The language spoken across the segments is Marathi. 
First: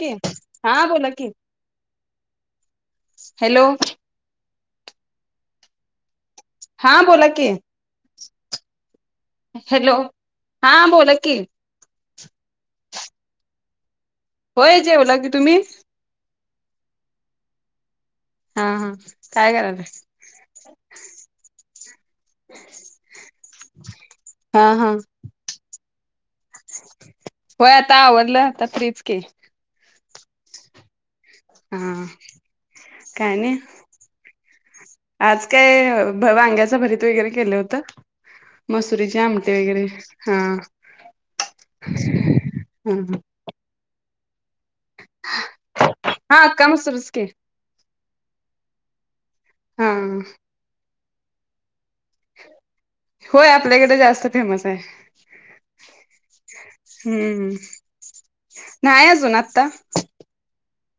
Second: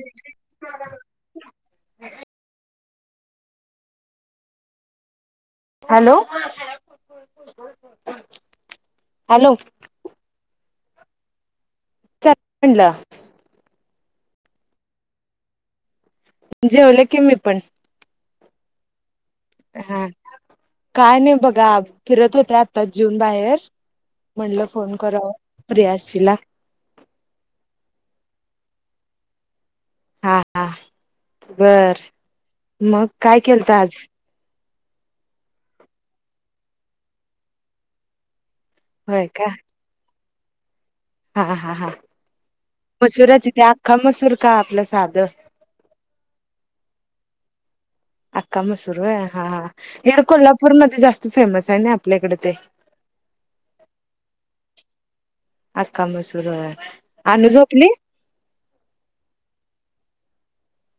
कि हा बोला कि हॅलो हॅलो हा बोला कि हॅलो हा बोला कि चला होय जव लागे तुम्ही जेवलं की मी पण हा हा काय करायला हा काय नाही बघा फिरत होते आत्ताच जीऊन बाहेर म्हटलं हा हा फोन कराव फ्रेयाशला होय आता आवडलंता तरीच के हा हा बर हा मग काय केलत आज आज काय वांग्याचं भरीत वगैरे केलं होत मसुरीचे होय का आमटे वगैरे हा हा हा हा ह मसूराची इथे आ्खा मसू शिरका हा काम असतसकी अका मसूर हा हेर कोल्हापूरमध्येध्ये जास्त फेमस आहे ना आपल्याकडे ते होय आपल्याकडे जास्त फेमस आहे अक्का म सुरू हम्म नाहीय अजून आत्ता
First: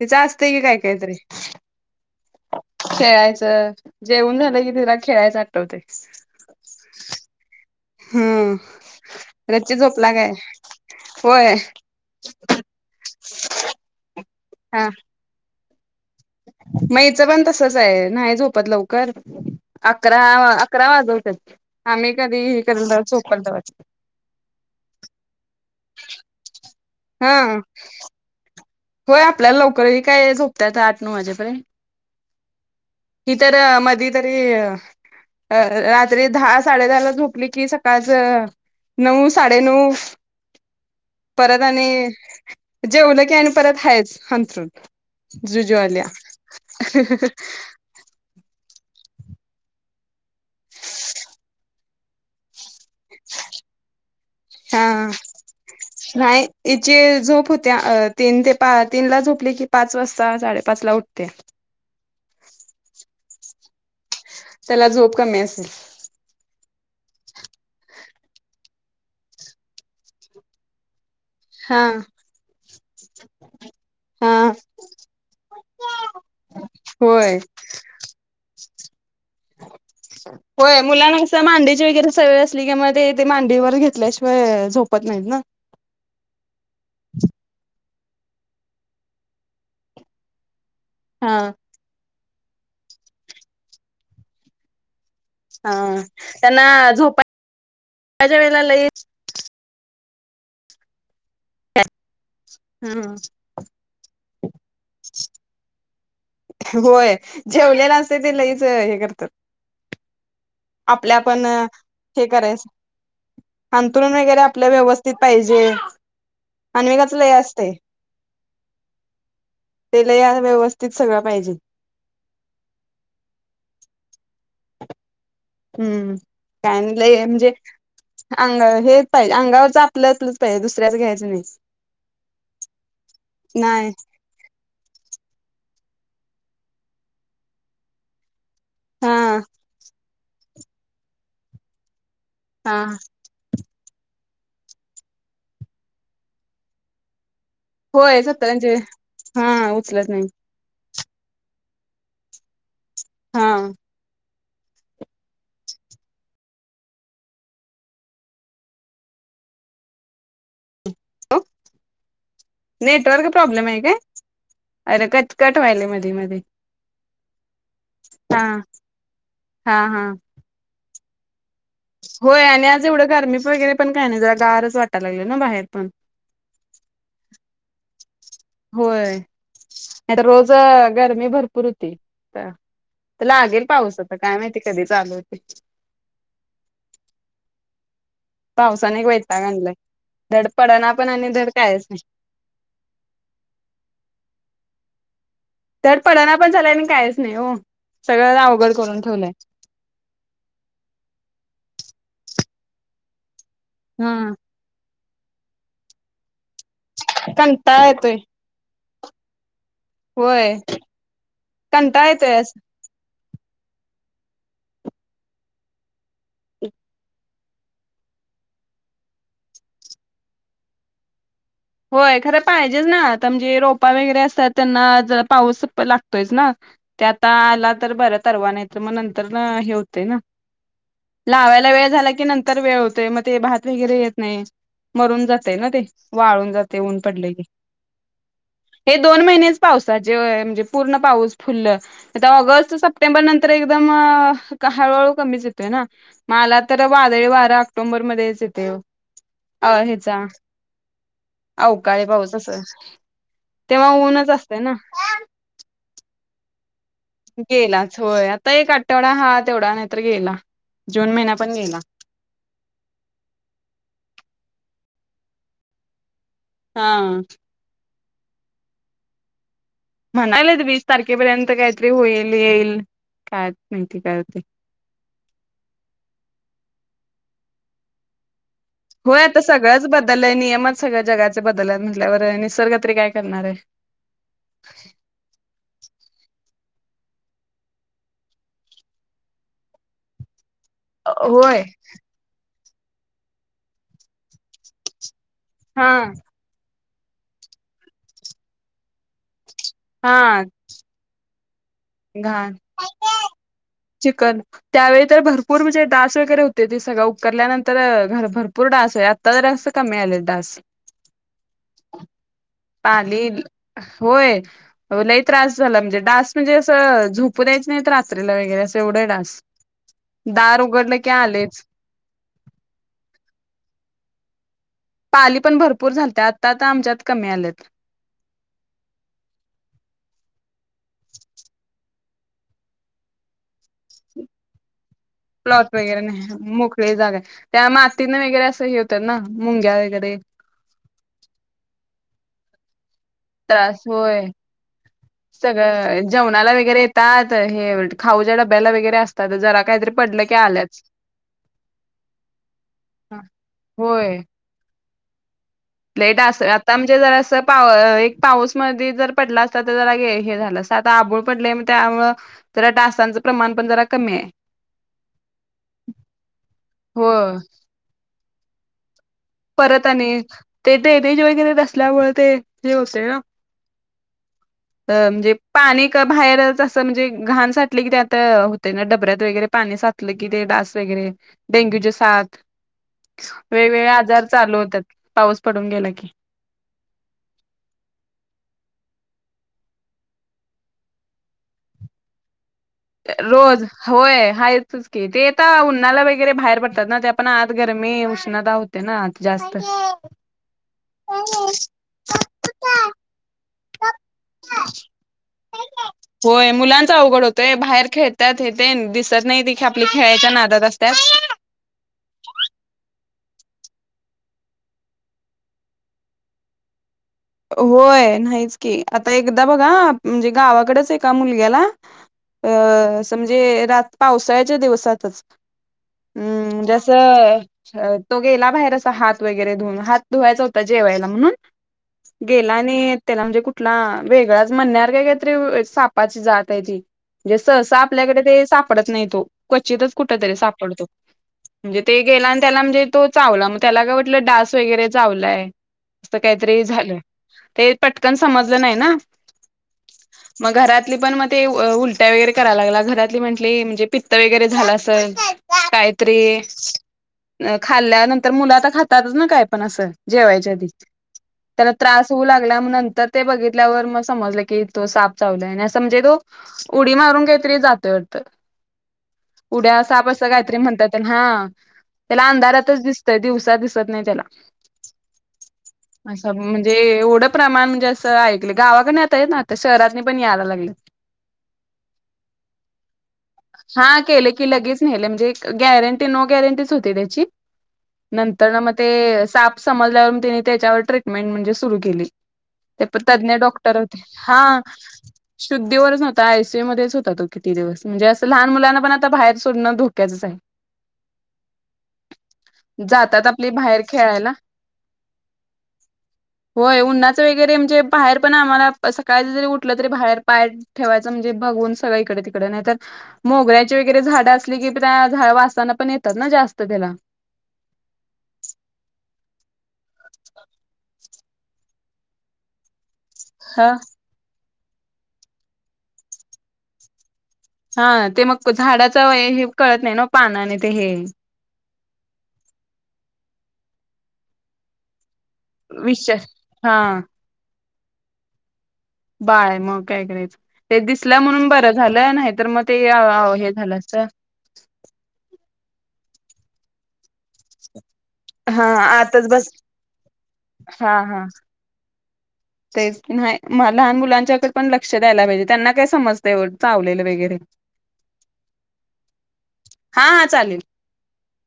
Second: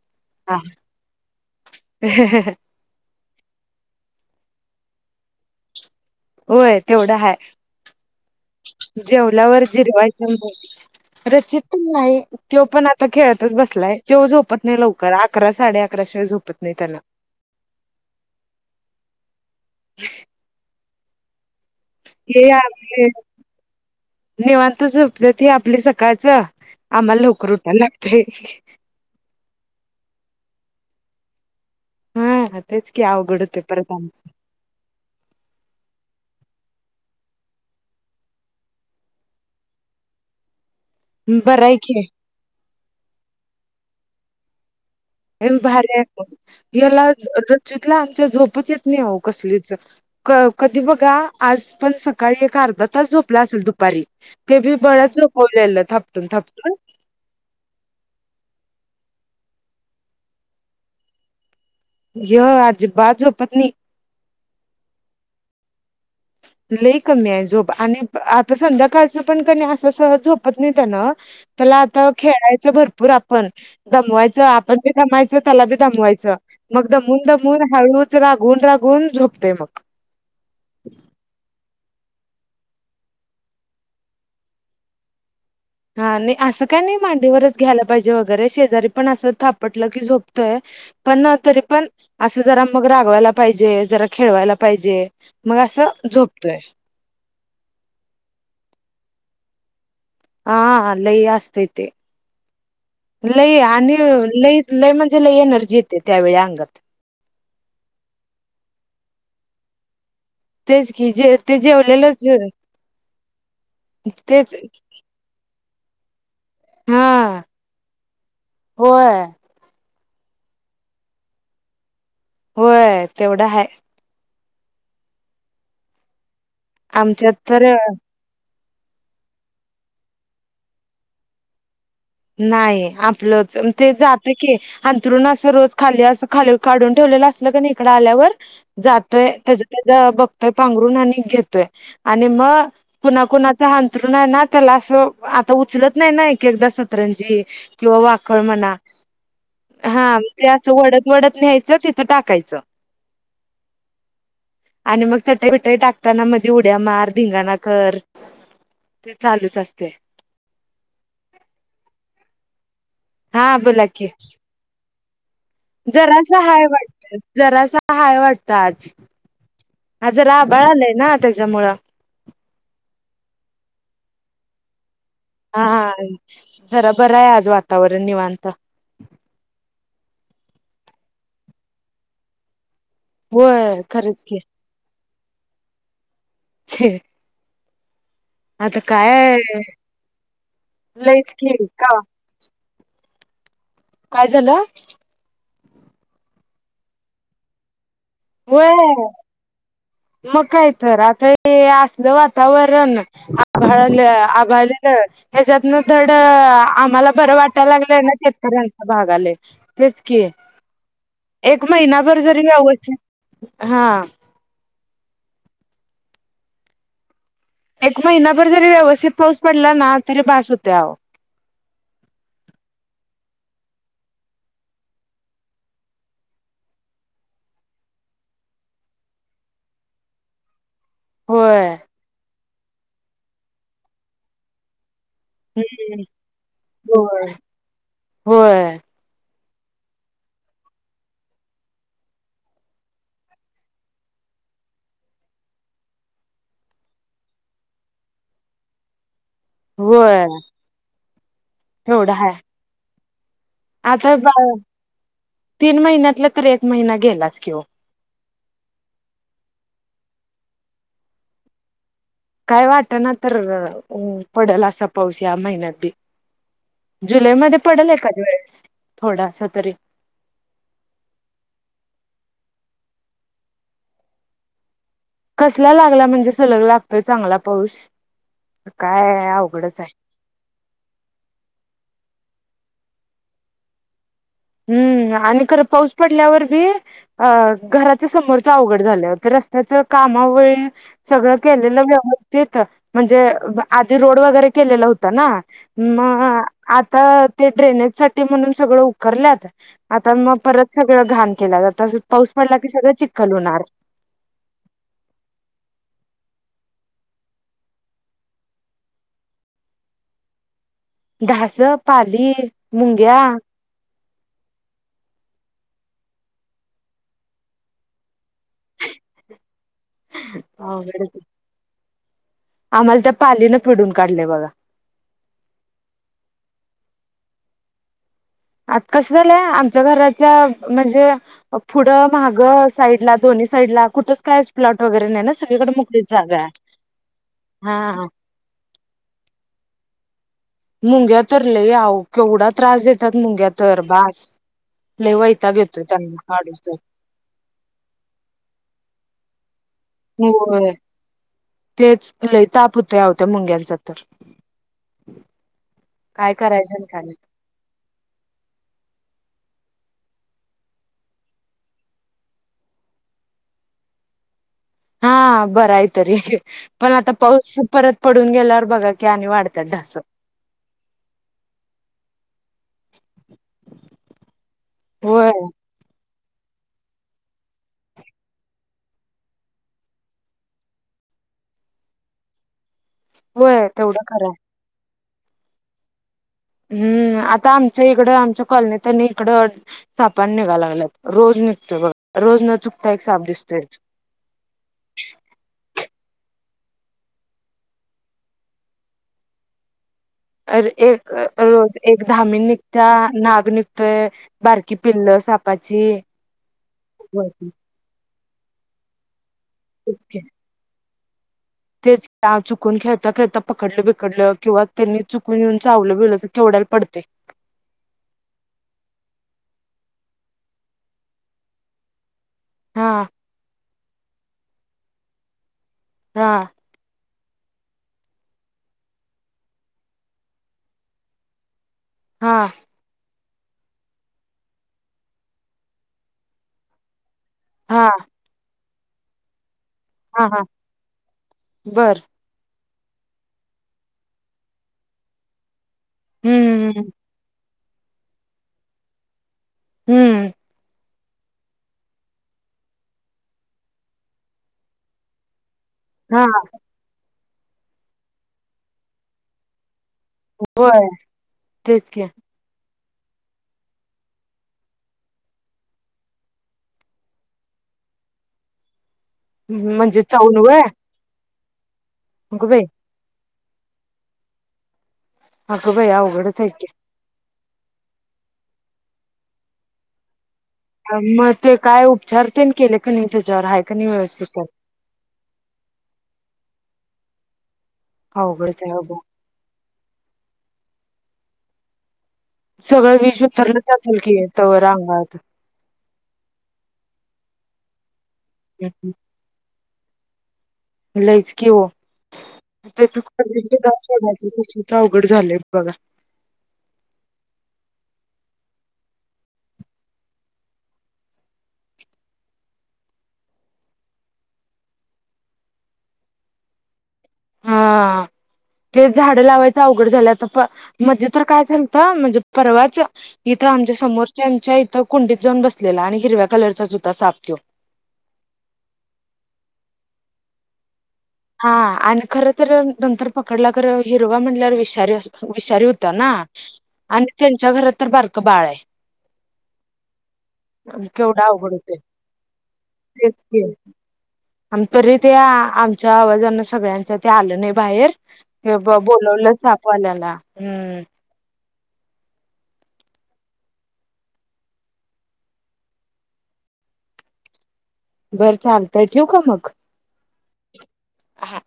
तिच असतंय की काय काहीतरी ह खेळायचं जेवन झालं की तुला खेळायचं आठवते होय तेवढं हा हम्म जेवलावर रच्ची झोपला काय जिरवायचं होय रचित नाही तो पण आता खेळतच बसलाय तो झो प लवकर साडे अकराश मैच पण तसच आहे नाही झोपत लवकर अकरा अकरा वाज हे आपले झोपल तवा निवांत सोप ते आपले सकाळच आम्हाला हा लवकर उटयला लागतय होय आपल्याला लवकरही काय झोपतय आठ नऊ वाजेपर्यंत हा तेच की हि अवघड तर होतंय परत मध आमचं तरी रात्री दहा साडे दहा ला झोपली की सकाळ नऊ साडे नऊ परत बरं आहे की आणि जेवलं की आणि फैज हंसरून भारी्या आहे याला रजितला आमच्या झोपत येत नाही कसलीच क कधी बघा आज पण सकाळी एक अर्धा झोपला असेल दुपारी ते बी हा बळाच झोपवलेलं थापटून नाही थपटून हिची तीनला झोपले की पाच वाजता साडेपाच ला उठते पत्नी त्याला झोप कमी असेल लई कमी आहे झोप आणि आता संध्याकाळचं पण क नाही असं सह झोपत नाही त्यान त्याला हा आता खेळायचं भरपूर आपण हा दमवायचं आपण बी दमायच त्याला बी दमवायचं मग दमून होय दमून हळूच रागून रा गुल झु हो मुलांना असं मांडीची वगैरे सगळ असली कि म ते मांडीवर घेतल्याशिवाय झोपत नाहीत ना हा नाही असं काय नाही मांडीवरच घ्यायला पाहिजे वगैरे शेजारी पण असं थापटलं की झोपतोय पण ना हा तरी पण असं जरा मग रागवायला पाहिजे जरा खेळवायला पाहिजे मग हा असं झोपतोय त्यांना झोप माझ्या वेळेला लई हा लई असस्तते लई आणि लई लय म्हणजे लई एनर्जीेत होय जेवलेला असते ते लईच हे करतात तेच की आपल्या जे पण ते जेवलेलंच हे करायचं अंतुरन वगैरे तेच आपल्या व्यवस्थित पाहिजे हा अमेाच लय असते होय आप व्यवस्थित सगळं पाहिजे होय तेवढं ह हम्म कान ल आमच्यात म्हणजे तर अंग हेच पाहिजे अंगावरच आपलंतच पाहिजे दुसऱ्याच घ्यायचं नाही नाही आपलंच नाही ते जात की अंतरण अस रोज खाली अस खाली काढून ठेवलेलं असलं का नाही इकडं आल्यावर हा जातोय त्याच त्याच बघ पांघरून अनेक घेतोय आणि मग हा कुणा कुणाचा हां त ना त्याला असं आता उचलत नाही नादा पतजी किंवा होय वाखळ सत्तरांचे म्हणा हा हा उचलत नाही ते अस वत वडत न्यायचं तिथं टाकायचं हा आणि मग चटाई बटाई टाकताना मध उड्या मार धिंगाणा कर ते चालूच असते हो नेटवर्क प्रॉब्लेम आहे का अर का जरास हय वाटत जरासाहााय हा वाटतच हा ज राबळ आलाय ना त्याच्यामुळं होय आणि आज एवढं गर्मी वगैरे पण काय नाही गारच वाटायला लागले ना हा बाहेर पण हा जरा बर आहे आज वाात तवर्रेनीव अ होय आणि रोज गरमी भरपूर होती तर लागेल होय पाऊस आता खरंच काय की माहिती कधी चालू ब खे पावसाने वैटता घणलं धड पडना पण आणि लईच धड की कायच का नाही काय झालं तर पडना पण लाय आणि काहीच नाही हो सगळ्यांना होय अवघड करून ठेवलंय मग काय तर आता हे असलं वातावरण घळले हा आभ ह्याच्यातन थोडं आम्हाला बरं वाटायला कंटाळा लागलंय ना येतोय शेतकऱ्यां भागाले तेच कि होय एक कंटाळा महिनाभर येतोय जरी असं ववच हा एक महिनाभर जरी व्यवस्थित पाऊस पडला ना तरी बास होतेह होय खरं पाहिजेच ना आता म्हणजे रोपा वगैरे असतात त्यांना ज पाऊस लागतोयच ना ते आता आला तर बर तरवा नाही तर मग नंतर हे होतय ना लावायला होय वेळ झाला की नंतर तर वेळ होतोय मग ते भात वगैरे येत नाही मरून जाते ना ते हम्म वाळून जाते ऊन पडले होय की. होय हे दोन महिनेच पावसाचे म्हणजे पूर्ण पाऊस फुल तर ऑगस्ट सप्टेंबर नंतर एकदम हळूहळू कमीच येतो ना मला तर वादळी वारा ऑक्टोंबरमध्येध्येच येते अ हेचा होय अवकाळी एवढं हाय पाऊच अस.. आता तीन महिन्यात.. [unintelligible] महिना गेलास किं. गेलाच होय आता एक आठवडा हा तेवढा नाहीतर गेला जून महिन्या पण गेला. काय वाट ना तर पडेल असा पाऊस या महिन्यात बी हा जुलैमध्ये पडलय का थोडा स तरी म्हणाले वीस तारखेपर्यंत काहीतरी होईल येईल काय माहिती काते... कसला लागला म्हणजे सलग लागतोय चांगला पाऊस होय काय आता अवघडच सगळंच बदल आहे नियमच सगळं जगाचे बदल आपल्यावर निसर्ग तरी काय करणार आहे.. हम्म आणि खरं पाऊस.. पडल्यावर बी अ घराच्या समोरच अवघड झालं तर रस्त्याच कामा व सगळं होय केलेलं व्यवस्थेत म्हणजे आधी रोड वगैरे केलेला होता ना.. हा [unintelligible] आता ते ड्रेनेज साठी म्हणून सगळं.. करल्यात.? आता मगं हा परत सगळं घाण. केला पाऊस पडला की सगळं चिख्खल होणार.. चिख्खल त्यावेळी तर भरपूर म्हणजे डास वगैरे होते ते सगळं उकरल्यानंतर भरपूर डास आहे, आता ज जात कमी आलेल डास, डास, पाली, मुंग्या, पाली होय लय त्रास झाला म्हणजे डास म्हणजे असं झोप द्यायच नाही रात्रीला वगैरे अस तेवढे डास.. दार उघडलं की अवघडच आलेच आम्हाला त्या पालीन फिडून काढलेय बघा? पाली पण भरपूर झालत आता आता आमच्यात कमी आलेत आता कस झालंय आमच्या घराच्या म्हणजे पुढं महाग साईडला दोन्ही साईडला कुठच काय प्लॉट.. वगैरे नाही ना सगळीकडे प्लॉट वगैरे मोकळीच नाही जागा आहे. मोकळी जागा त्या हा मातीने वगैरे असं हे होतं ना मुंग्या.. कडे. मुंग्या तर लय आव केवढा त्रास देतात. मुंग्या तर त्रास बास. होय लई वैताग येतोय सगळं त्यांना जेवणाला काढूस वगैरे येतात, हे खाऊच्या डब्याला वगैरे असतात.. तर जरा काहीतरी पडलं की होय आल्याच तेच लई ताप होतोय अहो मुंग्यांचा तर होय [unintelligible] लेट काय अस करायचं आता आणि म्हणजे काय नाही. जरासं पाऊस मध्ये जर पडला असता तर जरा हे झालं अस आता आभूळ पडले त्यामुळ जरा डासांचं प्रमाण पण जरा कमी. हा बराय तरी पण हो आता पाऊस परत पड गेल्यावर बघा की आणि वाढतात परत ढासं. आणि तेरेनेज वगैरे असल्यामुळे ते हे होते हो अ होय म्हणजे पाणी बाहेरच असं म्हणजे घाण साठले की, त्यात होते ना डबऱ्यात वगैरे पाणी साचलं की ते डास वगैरे डेंग्यूचे साथ. होय वेगवेगळे तेवढं खरं आजार चालू होतात. पाऊस पडून गेला की, हम्म आता आमच्या इकडं आमच्या कॉलनीत इकडं सापान निघायला लागला रोज निघतो बघ रोज न चुकता एक साप रोज दिसतोयच होय हायच की ते येत उन्हाला बाै वगैरे बाहेर पडतात ना त्या पण आत गरमी उष्णता होते ना जास्त [unintelligible] बारकी पिल्ल सापाची ेतात हे दिसत नाही. आपल्या तेच की खेळायच्या नादात असत. त्या तेच काव चुकून ख्या ता पकडलं बिकडलं किंवा त्यांनी चुकून येऊन चावलं बिवलं तर केवड्याला पडते. होय नाहीच की आता एकदा बघा म्हणजे गावाकडेच ए मुलग्याला अ हा म्हमजेात पावसाळ्याच्या दिवस सातच. हा हम्म जैसे अ तो गेला बाहेर असा हात वगैरे धुवन हात धुवायचा होता जेवायला म्हणून हा गेला आणि त्याला म्हणजे कुठला वेगळाच म्हणणार काय काही तरी सापाची जात आहे ती जसं हा आपल्याकडे ते पडत नाही तो क्वचितच कुठ हा तरी हा सापडतो म्हणजे बर ते गेला आणि त्याला म्हणजे तो चावला मग त्याला काय म्हटलं डास वगैरे चावलाय. असं काय त्रे हम्म हम्म झालं. ते पटकन समजलं नाही ना. हम्म मग घरात पण म ते उलट्या वगैरे करायला लागला, घरातली म्हटली म्हणजे पित्त वगैरे झालं असंल. काय तरी हा खाल्ल्यानंतर, मुलं आता खातातच ना काय पण असं. जेवायच्या आधी होय त्याला तेच की त्रास होऊ लागला नंतर ते बघितल्यावर मग समजलं की तो साप चावलाय असं म्हणजे तो उडी मारून काहीतरी जातोय वाटतं. उड्या म्हणजे साप असं चावून कायतरी व्हय म्हणतात त्या.. हा. त्याला अगं बाई अंधारातच दिसतय दिवस.. दिसत नाही त्याला. अगं बाई असं अवघडच आहे की म्हणजे एवढं प्रमाण म्हणजे असं ऐकलं गावाकडने येतायत ना आता शहरातनी पण यायला लाग.. हा मग ते काय उपचार तेन केले काय नाही त्याच्यावर आहे काय नाही हा व्यवस्थित केले पोरं. की लगेच नेले ची नंतरन म ते साप समजल्यावर म ते त्याच्यावर ट्रीटमेंट म्हणजे सुरु केली. ते सगळं पण विष तज्ञ उतरलंच डॉक्टर असलं की तंवर अंगात. दिवरच नव्हता, आय सी यू मध्येच होता तो किती दिवस म्हणजे असं लहान मुलांना पण आता बाहेर सो... डण धोक्याचच आहे. लईच की ओ जातात आपली बाहेर खेळायला. [unintelligible] अवघड झा.. होय उन्हाच वगैरे म्हणजे बाहेर पण आम्हाला सकाळच जरी उठलं तरी बाहेर पाय ठेवायचं म्हणजे बघून सगळ इकडे तिकडे नाहीतर मोगऱ्याची वगैरे झाडं असली की त्या झा वासान पण येतात ना जास्त त्याला. हा झालय आता पा मदी तर काय चालत म्हणजे परवाच इथ ह आमच्या समोरच्यांच्या इथ तो कुंडीत जाऊन बसलेला आणि हिरव्या कलरचाच होता साप तो. हा ते मग झाडाचा हे कळत नाही नव पानं आणि ते हे हा आणि खर तर नंतर पकडला खर हिरवा म्हणल्यावर विषारी अस.. विषारी होता विष ना, हा आणि त्यांच्या घरात तर बारकं बाळ आहे. बाय मग काय करायचं ते दिसलं केवढं म्हणून अवघड बरं होतय झालं नाही तर मग ते तेच की हे झालं असत. आम च्या आवाजान सगळ्यांच ते आलं नाही बाहेर हा ब आताच बोलवलं बस साप वाल्याला हम्म हा हा तेच नाही लहान मुलांच्याकड पण लक्ष द्यायला पाहिजे त्यांना काय समजतय चावलेलं वगैरे बरं चालतय ठेवू का मग? हा हा चालेल. हा.